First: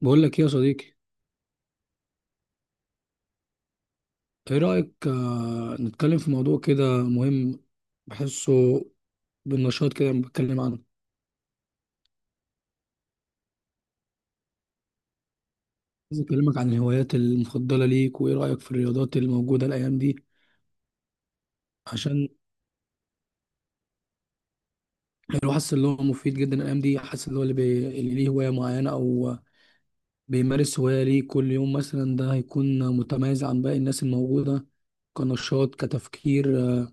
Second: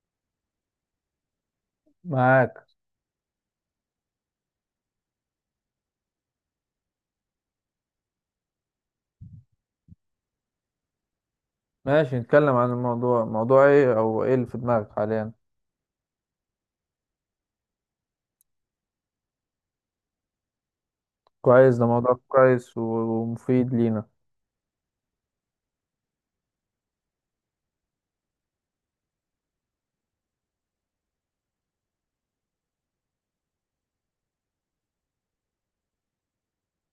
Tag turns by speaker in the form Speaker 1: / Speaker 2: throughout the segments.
Speaker 1: بقول لك ايه يا صديقي؟
Speaker 2: معاك.
Speaker 1: ايه رأيك، نتكلم في موضوع كده مهم؟ بحسه بالنشاط كده لما بتكلم عنه.
Speaker 2: ماشي، نتكلم عن الموضوع. موضوع ايه او ايه اللي في دماغك حاليا؟
Speaker 1: عايز اكلمك عن الهوايات المفضلة ليك، وايه رأيك في الرياضات الموجودة الايام دي؟
Speaker 2: كويس، ده موضوع
Speaker 1: عشان
Speaker 2: كويس ومفيد لينا.
Speaker 1: الواحد حاسس ان هو مفيد جدا الايام دي، حاسس ان هو اللي ليه هواية معينة او بيمارس هواية ليه كل يوم مثلا، ده هيكون متميز عن باقي الناس الموجودة. كنشاط، كتفكير،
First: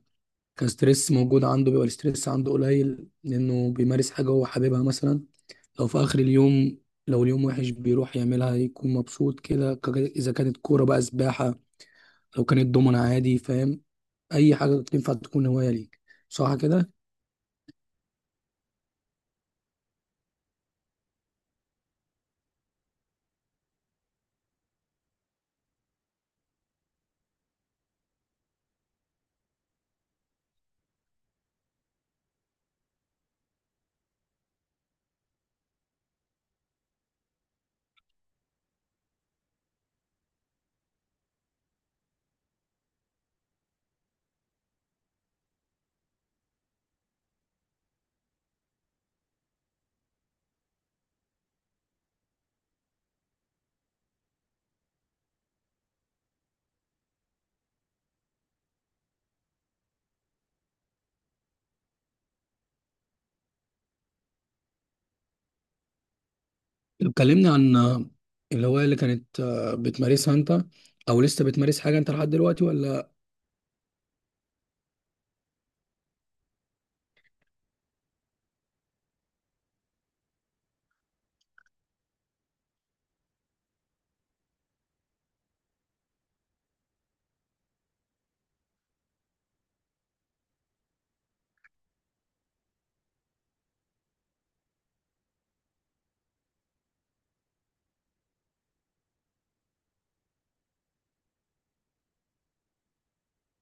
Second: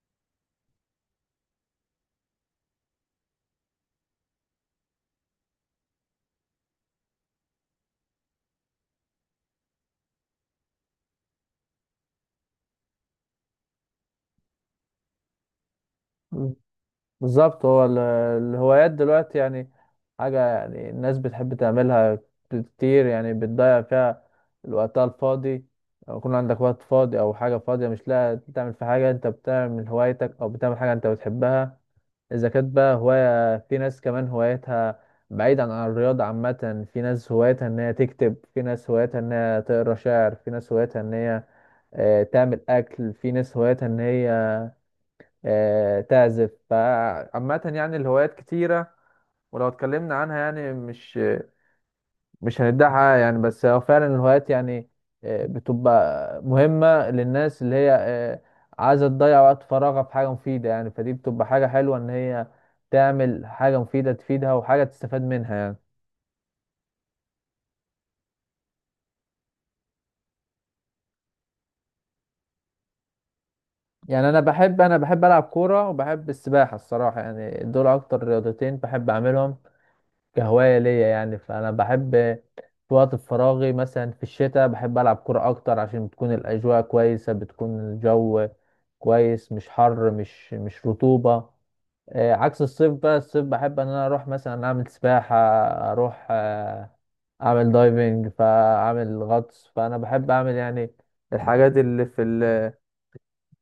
Speaker 1: كستريس موجود عنده، بيبقى الاستريس عنده قليل لانه بيمارس حاجة هو حاببها مثلا. لو في اخر اليوم، لو اليوم وحش بيروح يعملها يكون مبسوط كده. اذا كانت كوره، بقى سباحه، لو كانت دومنا، عادي، فاهم؟ اي حاجه تنفع تكون هوايه ليك، صح
Speaker 2: مم.
Speaker 1: كده؟
Speaker 2: بالظبط. هو الهوايات دلوقتي يعني حاجة يعني الناس بتحب تعملها كتير، يعني بتضيع فيها الوقت الفاضي. لو يكون عندك وقت فاضي أو حاجة فاضية مش لاقي تعمل في حاجة، أنت بتعمل هوايتك أو بتعمل حاجة أنت بتحبها. إذا كانت بقى هواية، في ناس كمان هوايتها بعيدا عن الرياضة عامة. في ناس هوايتها إن هي تكتب، في ناس هوايتها إن هي تقرا شعر، في ناس هوايتها إن هي تعمل أكل، في ناس هوايتها إن هي تعزف. فعامة يعني الهوايات كتيرة، ولو اتكلمنا عنها يعني مش هنديها حقها يعني. بس هو فعلا الهوايات يعني بتبقى مهمة للناس اللي هي عايزة تضيع وقت فراغها في حاجة مفيدة. يعني فدي بتبقى حاجة حلوة إن هي تعمل حاجة مفيدة تفيدها وحاجة تستفاد منها يعني.
Speaker 1: لو اتكلمنا عن الهوايه اللي كانت بتمارسها انت، او لسه بتمارس حاجه انت لحد دلوقتي ولا؟
Speaker 2: يعني أنا بحب ألعب كورة وبحب السباحة الصراحة يعني، دول أكتر رياضتين بحب أعملهم كهواية ليا يعني. فأنا بحب في وقت فراغي مثلا في الشتاء بحب ألعب كرة أكتر عشان بتكون الأجواء كويسة، بتكون الجو كويس، مش حر، مش رطوبة. عكس الصيف بقى، الصيف بحب إن أنا أروح مثلا أعمل سباحة، أروح أعمل دايفنج، فأعمل غطس. فأنا بحب أعمل يعني الحاجات اللي في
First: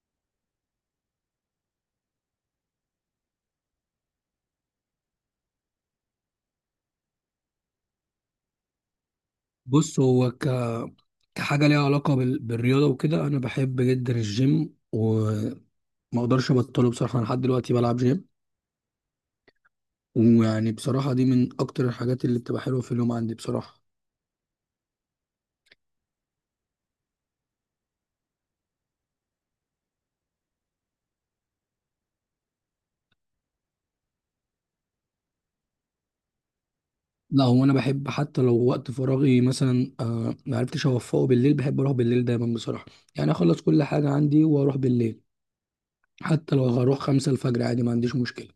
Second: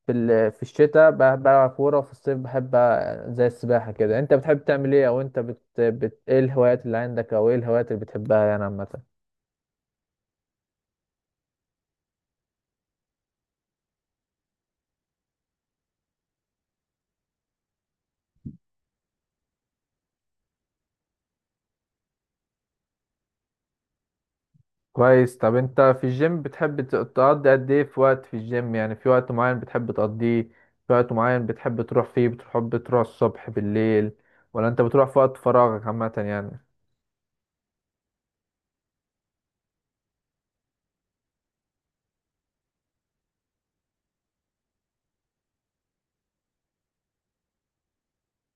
Speaker 2: في الشتاء بلعب كورة، وفي الصيف بحب زي السباحة كده. انت بتحب تعمل ايه؟ او انت ايه الهوايات اللي عندك، او ايه الهوايات اللي بتحبها يعني عامة؟
Speaker 1: بص، هو كحاجه ليها علاقه بالرياضه وكده، انا بحب جدا الجيم وما اقدرش ابطله بصراحه. انا لحد دلوقتي بلعب جيم، ويعني بصراحه دي من اكتر الحاجات اللي بتبقى حلوه في اليوم عندي بصراحه.
Speaker 2: كويس. طب انت في الجيم بتحب تقضي قد ايه في وقت في الجيم؟ يعني في وقت معين بتحب تقضيه، في وقت معين بتحب تروح فيه؟ بتحب تروح الصبح بالليل، ولا انت بتروح في وقت فراغك عامة يعني؟
Speaker 1: لا، هو انا بحب حتى لو وقت فراغي، مثلا ما عرفتش اوفقه بالليل، بحب اروح بالليل دايما بصراحه. يعني اخلص كل حاجه عندي واروح بالليل، حتى لو هروح 5 الفجر عادي، ما عنديش مشكله.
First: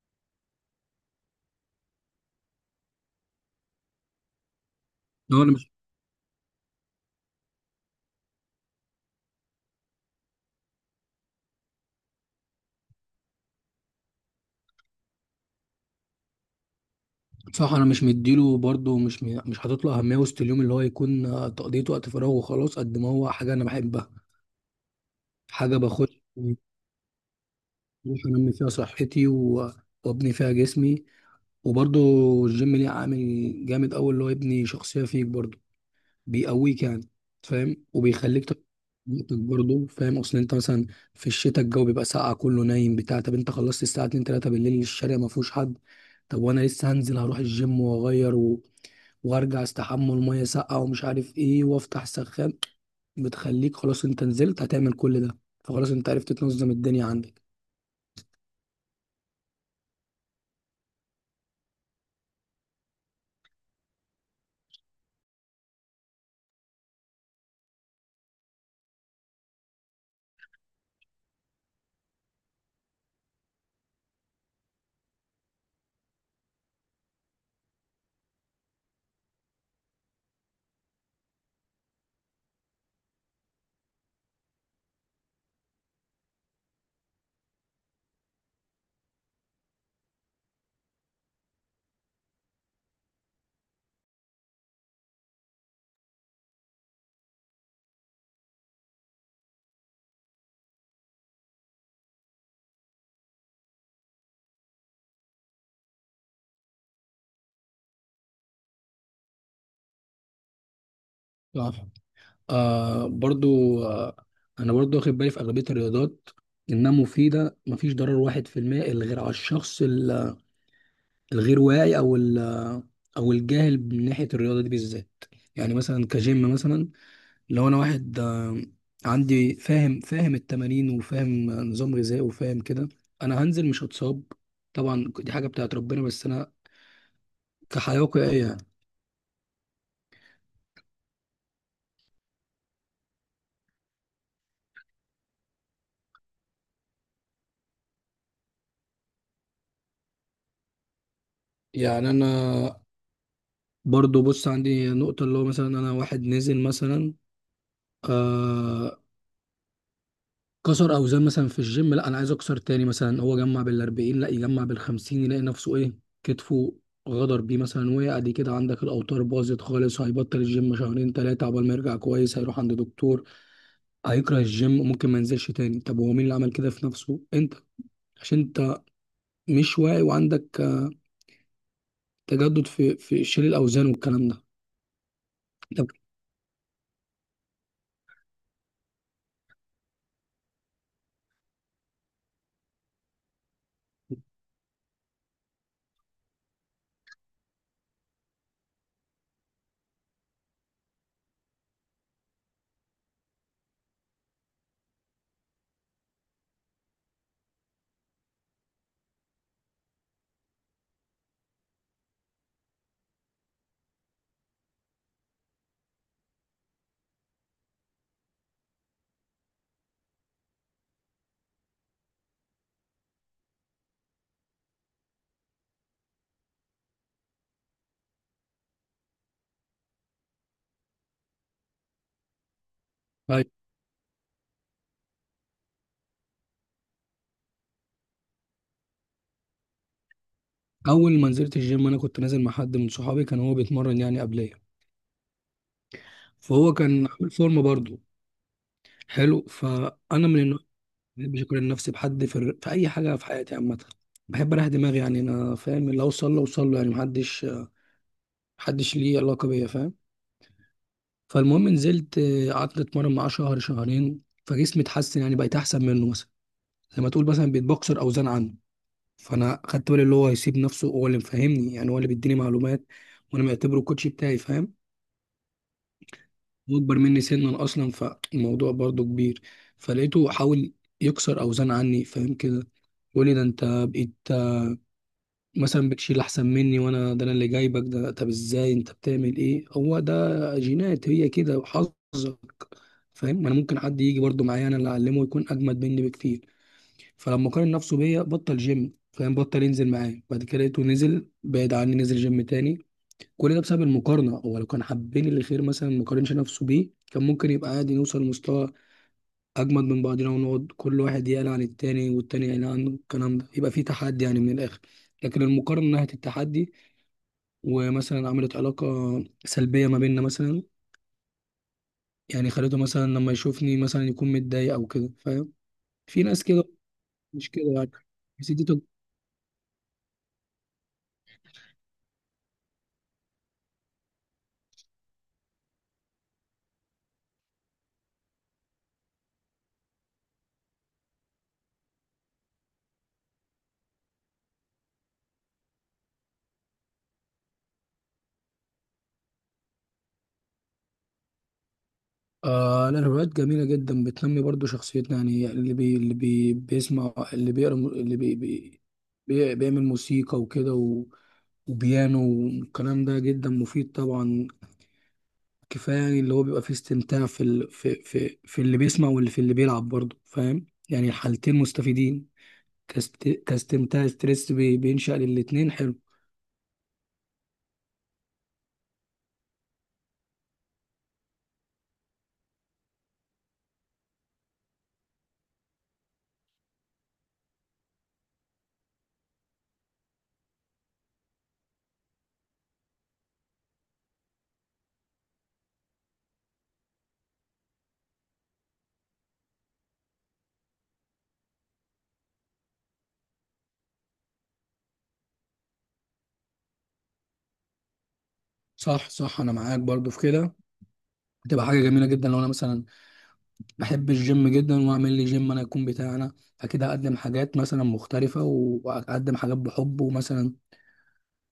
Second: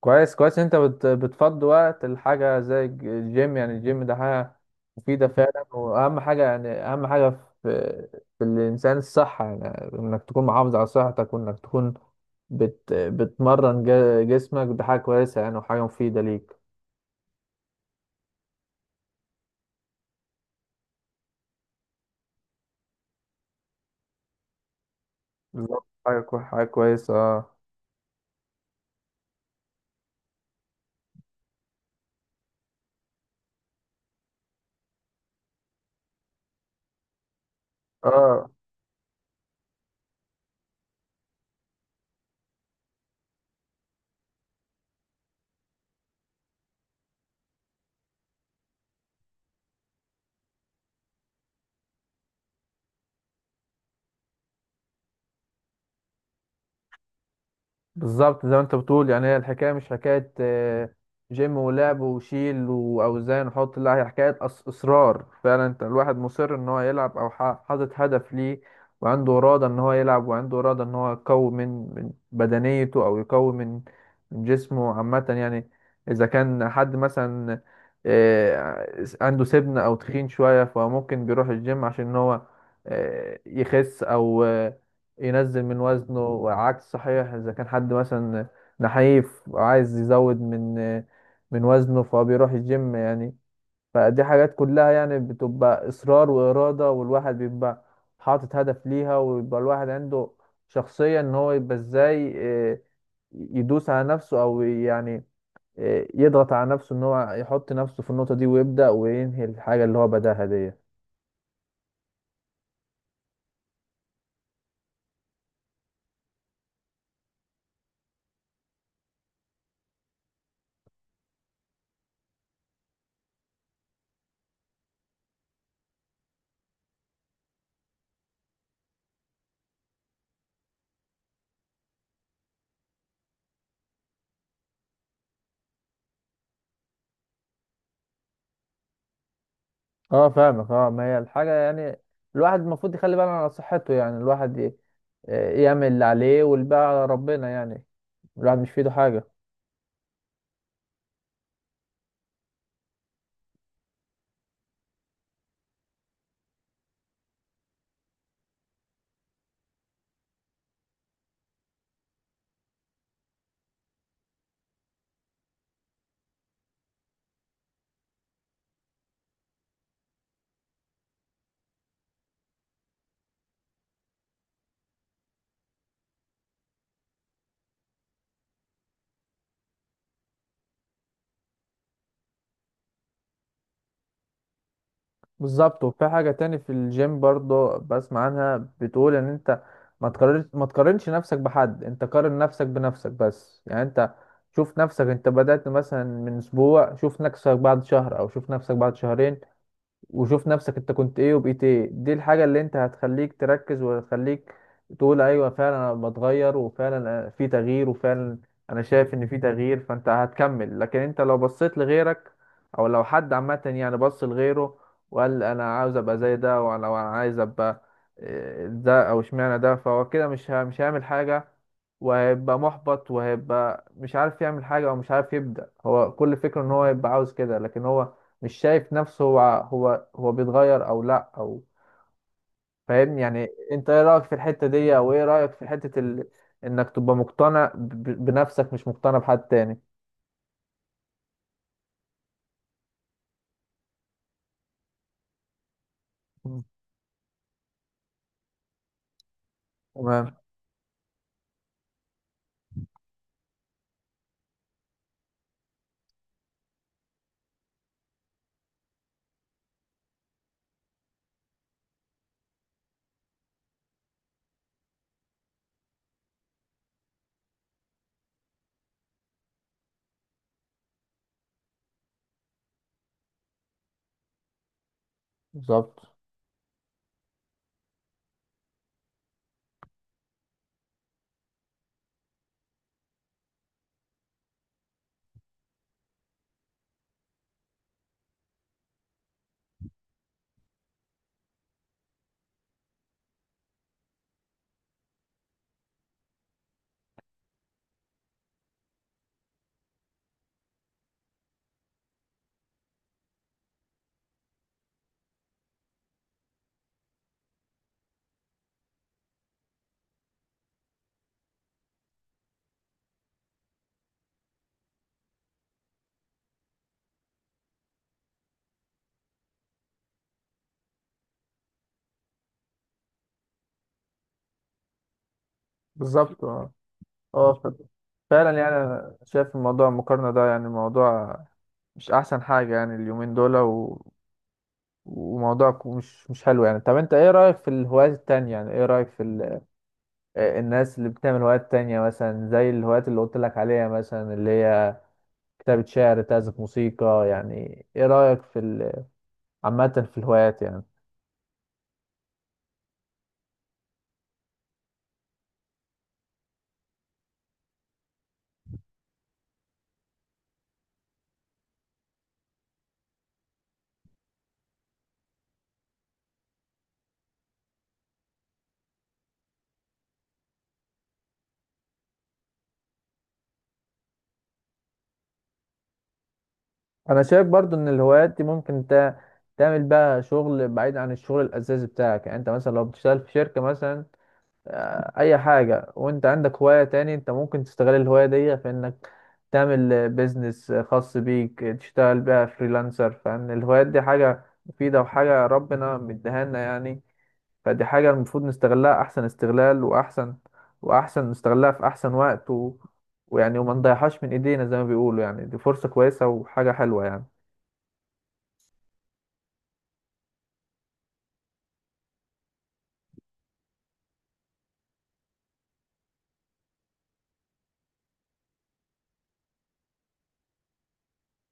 Speaker 2: كويس كويس. انت بتفضي وقت الحاجة زي الجيم. يعني الجيم ده حاجة مفيدة
Speaker 1: لو انا
Speaker 2: فعلا،
Speaker 1: مش...
Speaker 2: واهم حاجة يعني، اهم حاجة في الانسان الصحة. يعني انك تكون محافظ على صحتك، وانك تكون بتمرن جسمك، ده حاجة كويسة يعني وحاجة مفيدة ليك.
Speaker 1: بصراحه انا مش مديله برضه مش حاطط له اهميه وسط اليوم، اللي هو يكون تقضيه وقت فراغ وخلاص. قد ما هو حاجه انا بحبها، حاجه
Speaker 2: بالظبط،
Speaker 1: باخد،
Speaker 2: حاجة كويسة، اه.
Speaker 1: بروح انمي فيها صحتي وابني فيها جسمي. وبرضه الجيم ليه عامل جامد قوي، اللي هو يبني شخصيه فيك برضه، بيقويك يعني، فاهم،
Speaker 2: اه
Speaker 1: نقطة برضه فاهم. اصل انت مثلا في الشتاء الجو بيبقى ساقع، كله نايم بتاع. طب انت خلصت الساعه 2 3 بالليل، الشارع ما فيهوش حد، طب وانا لسه هنزل، هروح الجيم واغير وارجع استحمى، الميه ساقعه ومش عارف ايه، وافتح سخان. بتخليك خلاص انت نزلت هتعمل كل ده، فخلاص انت عرفت تنظم الدنيا عندك.
Speaker 2: بالظبط. زي ما انت بتقول يعني، هي الحكايه مش حكايه جيم ولعب وشيل واوزان وحط، لا، هي حكايه اصرار فعلا. انت الواحد مصر ان هو يلعب، او حاطط هدف ليه، وعنده اراده ان هو يلعب، وعنده اراده ان هو يقوي من بدنيته، او يقوي من جسمه عامه يعني. اذا كان حد مثلا عنده سمنه او تخين شويه، فممكن بيروح الجيم عشان ان هو يخس، او ينزل من وزنه. وعكس صحيح، اذا كان حد مثلا نحيف وعايز يزود من وزنه، فهو بيروح الجيم يعني. فدي حاجات كلها يعني بتبقى اصرار وارادة، والواحد بيبقى حاطط هدف ليها، ويبقى الواحد عنده شخصية ان هو يبقى ازاي آه، يدوس على نفسه، او يعني يضغط على نفسه ان هو يحط نفسه في النقطة دي، ويبدأ وينهي الحاجة اللي هو بداها دي.
Speaker 1: صح. آه برضو آه. انا برضو واخد بالي في اغلبيه الرياضات انها مفيده، مفيش ضرر 1% إلا غير على الشخص الغير واعي او الجاهل من ناحيه الرياضه دي بالذات. يعني مثلا كجيم مثلا، لو انا واحد عندي، فاهم التمارين وفاهم نظام غذائي وفاهم كده، انا هنزل مش هتصاب. طبعا دي حاجه بتاعت ربنا، بس انا كحياه واقعيه يعني.
Speaker 2: اه فاهمك، اه. ما هي الحاجة يعني الواحد المفروض يخلي باله على صحته. يعني الواحد يعمل اللي عليه والباقي على ربنا يعني، الواحد مش في ايده حاجة.
Speaker 1: يعني انا برضو، بص عندي نقطه، اللي هو مثلا انا واحد نزل مثلا آه، كسر اوزان مثلا في الجيم، لا انا عايز اكسر تاني مثلا، هو جمع بال40 لا يجمع بال50، يلاقي نفسه ايه، كتفه غدر بيه مثلا وقع، دي كده عندك الاوتار باظت خالص، هيبطل الجيم شهرين 3 عقبال ما يرجع كويس، هيروح عند دكتور، هيكره الجيم، ممكن ما ينزلش تاني. طب هو مين اللي عمل كده في نفسه؟ انت، عشان انت مش واعي، وعندك تجدد في شيل الاوزان والكلام ده.
Speaker 2: بالظبط.
Speaker 1: طب،
Speaker 2: وفي حاجة تاني في الجيم برضو بسمع عنها، بتقول ان انت ما تقارنش نفسك بحد، انت قارن نفسك بنفسك بس. يعني انت شوف نفسك، انت بدأت مثلا من اسبوع، شوف نفسك بعد شهر، او شوف نفسك بعد شهرين، وشوف نفسك انت كنت ايه وبقيت ايه. دي الحاجة اللي انت هتخليك تركز، وهتخليك تقول ايوه فعلا انا بتغير، وفعلا في تغيير، وفعلا انا شايف ان في تغيير، فانت هتكمل. لكن انت لو بصيت لغيرك، او لو حد عامة يعني بص لغيره، وقال انا عاوز ابقى زي ده، وانا لو انا عايز ابقى اه، ده، او اشمعنى ده، فهو كده مش هيعمل حاجة، وهيبقى محبط، وهيبقى مش عارف يعمل حاجة، او مش عارف يبدأ. هو كل فكرة ان هو يبقى عاوز كده، لكن هو مش شايف نفسه هو هو هو بيتغير او لا، او فاهم يعني.
Speaker 1: طيب،
Speaker 2: انت ايه رايك في الحته دي؟ او ايه رايك في حته انك تبقى مقتنع بنفسك مش مقتنع بحد تاني؟
Speaker 1: اول ما نزلت الجيم انا كنت نازل مع حد من صحابي، كان هو بيتمرن يعني قبليه،
Speaker 2: مم.
Speaker 1: فهو كان عامل فورمه برضه حلو. فانا
Speaker 2: تمام.
Speaker 1: من النوع ما بحبش اقارن نفسي بحد في اي حاجه في حياتي عامه، بحب اريح دماغي، يعني انا فاهم اللي اوصل له اوصل له، يعني محدش ليه علاقه بيا فاهم. فالمهم نزلت، قعدت اتمرن معاه شهر شهرين، فجسمي اتحسن يعني، بقيت احسن منه مثلا، زي ما تقول مثلا بقيت بكسر اوزان عنه. فانا خدت بالي اللي هو يسيب نفسه، هو اللي مفهمني يعني، هو اللي بيديني معلومات، وانا معتبره الكوتش بتاعي فاهم.
Speaker 2: بالظبط
Speaker 1: هو اكبر مني سنا اصلا، فالموضوع برضه كبير. فلقيته حاول يكسر اوزان عني فاهم كده، تقولي ده انت بقيت مثلا بتشيل احسن مني، وانا ده انا اللي جايبك. ده طب ازاي انت بتعمل ايه هو ده؟ جينات هي كده وحظك فاهم. ما انا ممكن حد يجي برضو معايا انا اللي اعلمه يكون اجمد مني بكتير. فلما قارن نفسه بيا بطل جيم فاهم، بطل ينزل معايا بعد كده، لقيته نزل بعيد عني، نزل جيم تاني. كل ده بسبب المقارنه. هو لو كان حابين الخير مثلا ما قارنش نفسه بيه، كان ممكن يبقى عادي، نوصل لمستوى اجمد من بعضنا، ونقعد كل واحد يقلق عن التاني والتاني يقلق عنه، الكلام ده يبقى في تحدي يعني من الاخر. لكن المقارنه من ناحيه التحدي، ومثلا عملت علاقه سلبيه ما بيننا مثلا، يعني خليته مثلا لما يشوفني مثلا يكون متضايق او كده فاهم. في ناس
Speaker 2: بالظبط،
Speaker 1: كده،
Speaker 2: اه.
Speaker 1: مش
Speaker 2: آه،
Speaker 1: كده
Speaker 2: ف-
Speaker 1: يعني. بس
Speaker 2: فعلا
Speaker 1: دي
Speaker 2: يعني
Speaker 1: تج-
Speaker 2: انا شايف الموضوع المقارنه ده يعني موضوع مش احسن حاجه يعني اليومين دول وموضوع مش حلو يعني. طب انت ايه رايك في الهوايات التانية؟ يعني ايه رايك في الناس اللي بتعمل هوايات تانية، مثلا زي الهوايات اللي قلت لك عليها مثلا، اللي هي كتابة شعر، تعزف موسيقى. يعني ايه رأيك في عامة في الهوايات يعني؟
Speaker 1: آه لا، الروايات جميله جدا، بتنمي برضو شخصيتنا يعني. اللي بيسمع، اللي بيقرا، اللي بيعمل موسيقى وكده وبيانو، والكلام ده جدا مفيد طبعا. كفايه يعني اللي هو بيبقى فيه استمتاع في اللي بيسمع واللي في اللي بيلعب برضه، فاهم يعني الحالتين مستفيدين. كاستمتاع، ستريس بينشأ للاتنين، حلو.
Speaker 2: انا شايف برضو ان الهوايات دي ممكن تعمل بقى شغل بعيد عن الشغل الاساسي بتاعك. يعني انت مثلا لو بتشتغل في شركة مثلا اي حاجة، وانت عندك هواية تاني، انت ممكن تستغل الهواية دي في انك تعمل بيزنس خاص بيك، تشتغل بقى فريلانسر. فان الهوايات دي حاجة مفيدة وحاجة ربنا مديها لنا يعني. فدي حاجة المفروض نستغلها أحسن استغلال، وأحسن نستغلها في أحسن وقت ويعني وما نضيعهاش من إيدينا زي ما بيقولوا يعني. دي فرصة كويسة وحاجة حلوة يعني.
Speaker 1: صح صح، انا معاك برضه في كده. هتبقى حاجه جميله جدا لو انا مثلا بحب الجيم جدا واعمل لي جيم انا يكون بتاعنا، اكيد هقدم حاجات مثلا مختلفه وهقدم حاجات بحب، ومثلا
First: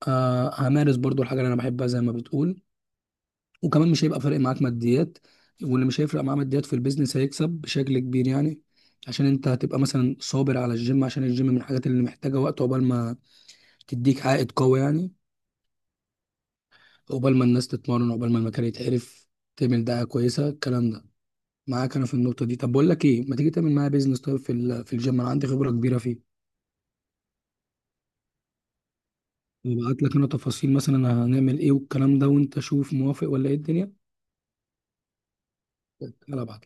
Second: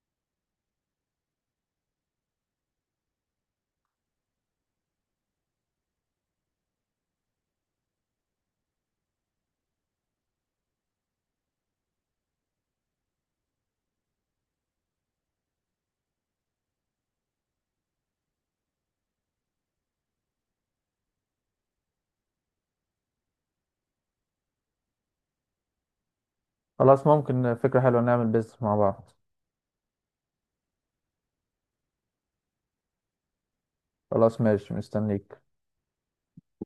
Speaker 1: آه همارس برضه الحاجه اللي انا بحبها زي ما بتقول. وكمان مش هيبقى فارق معاك ماديات، واللي مش هيفرق معاه ماديات في البيزنس هيكسب بشكل كبير يعني. عشان انت هتبقى مثلا صابر على الجيم، عشان الجيم من الحاجات اللي محتاجة وقت عقبال ما تديك عائد قوي يعني، عقبال ما الناس تتمرن، عقبال ما المكان يتعرف، تعمل دعاية كويسة، الكلام ده معاك انا في النقطة دي. طب بقول لك ايه، ما تيجي تعمل معايا بيزنس طيب في الجيم، انا عندي خبرة كبيرة فيه،
Speaker 2: خلاص، ممكن، فكرة حلوة، نعمل بيزنس مع بعض.
Speaker 1: وابعت لك انا تفاصيل مثلا هنعمل ايه والكلام ده، وانت شوف موافق ولا ايه الدنيا.
Speaker 2: خلاص، ماشي، مستنيك.
Speaker 1: يلا ابعت.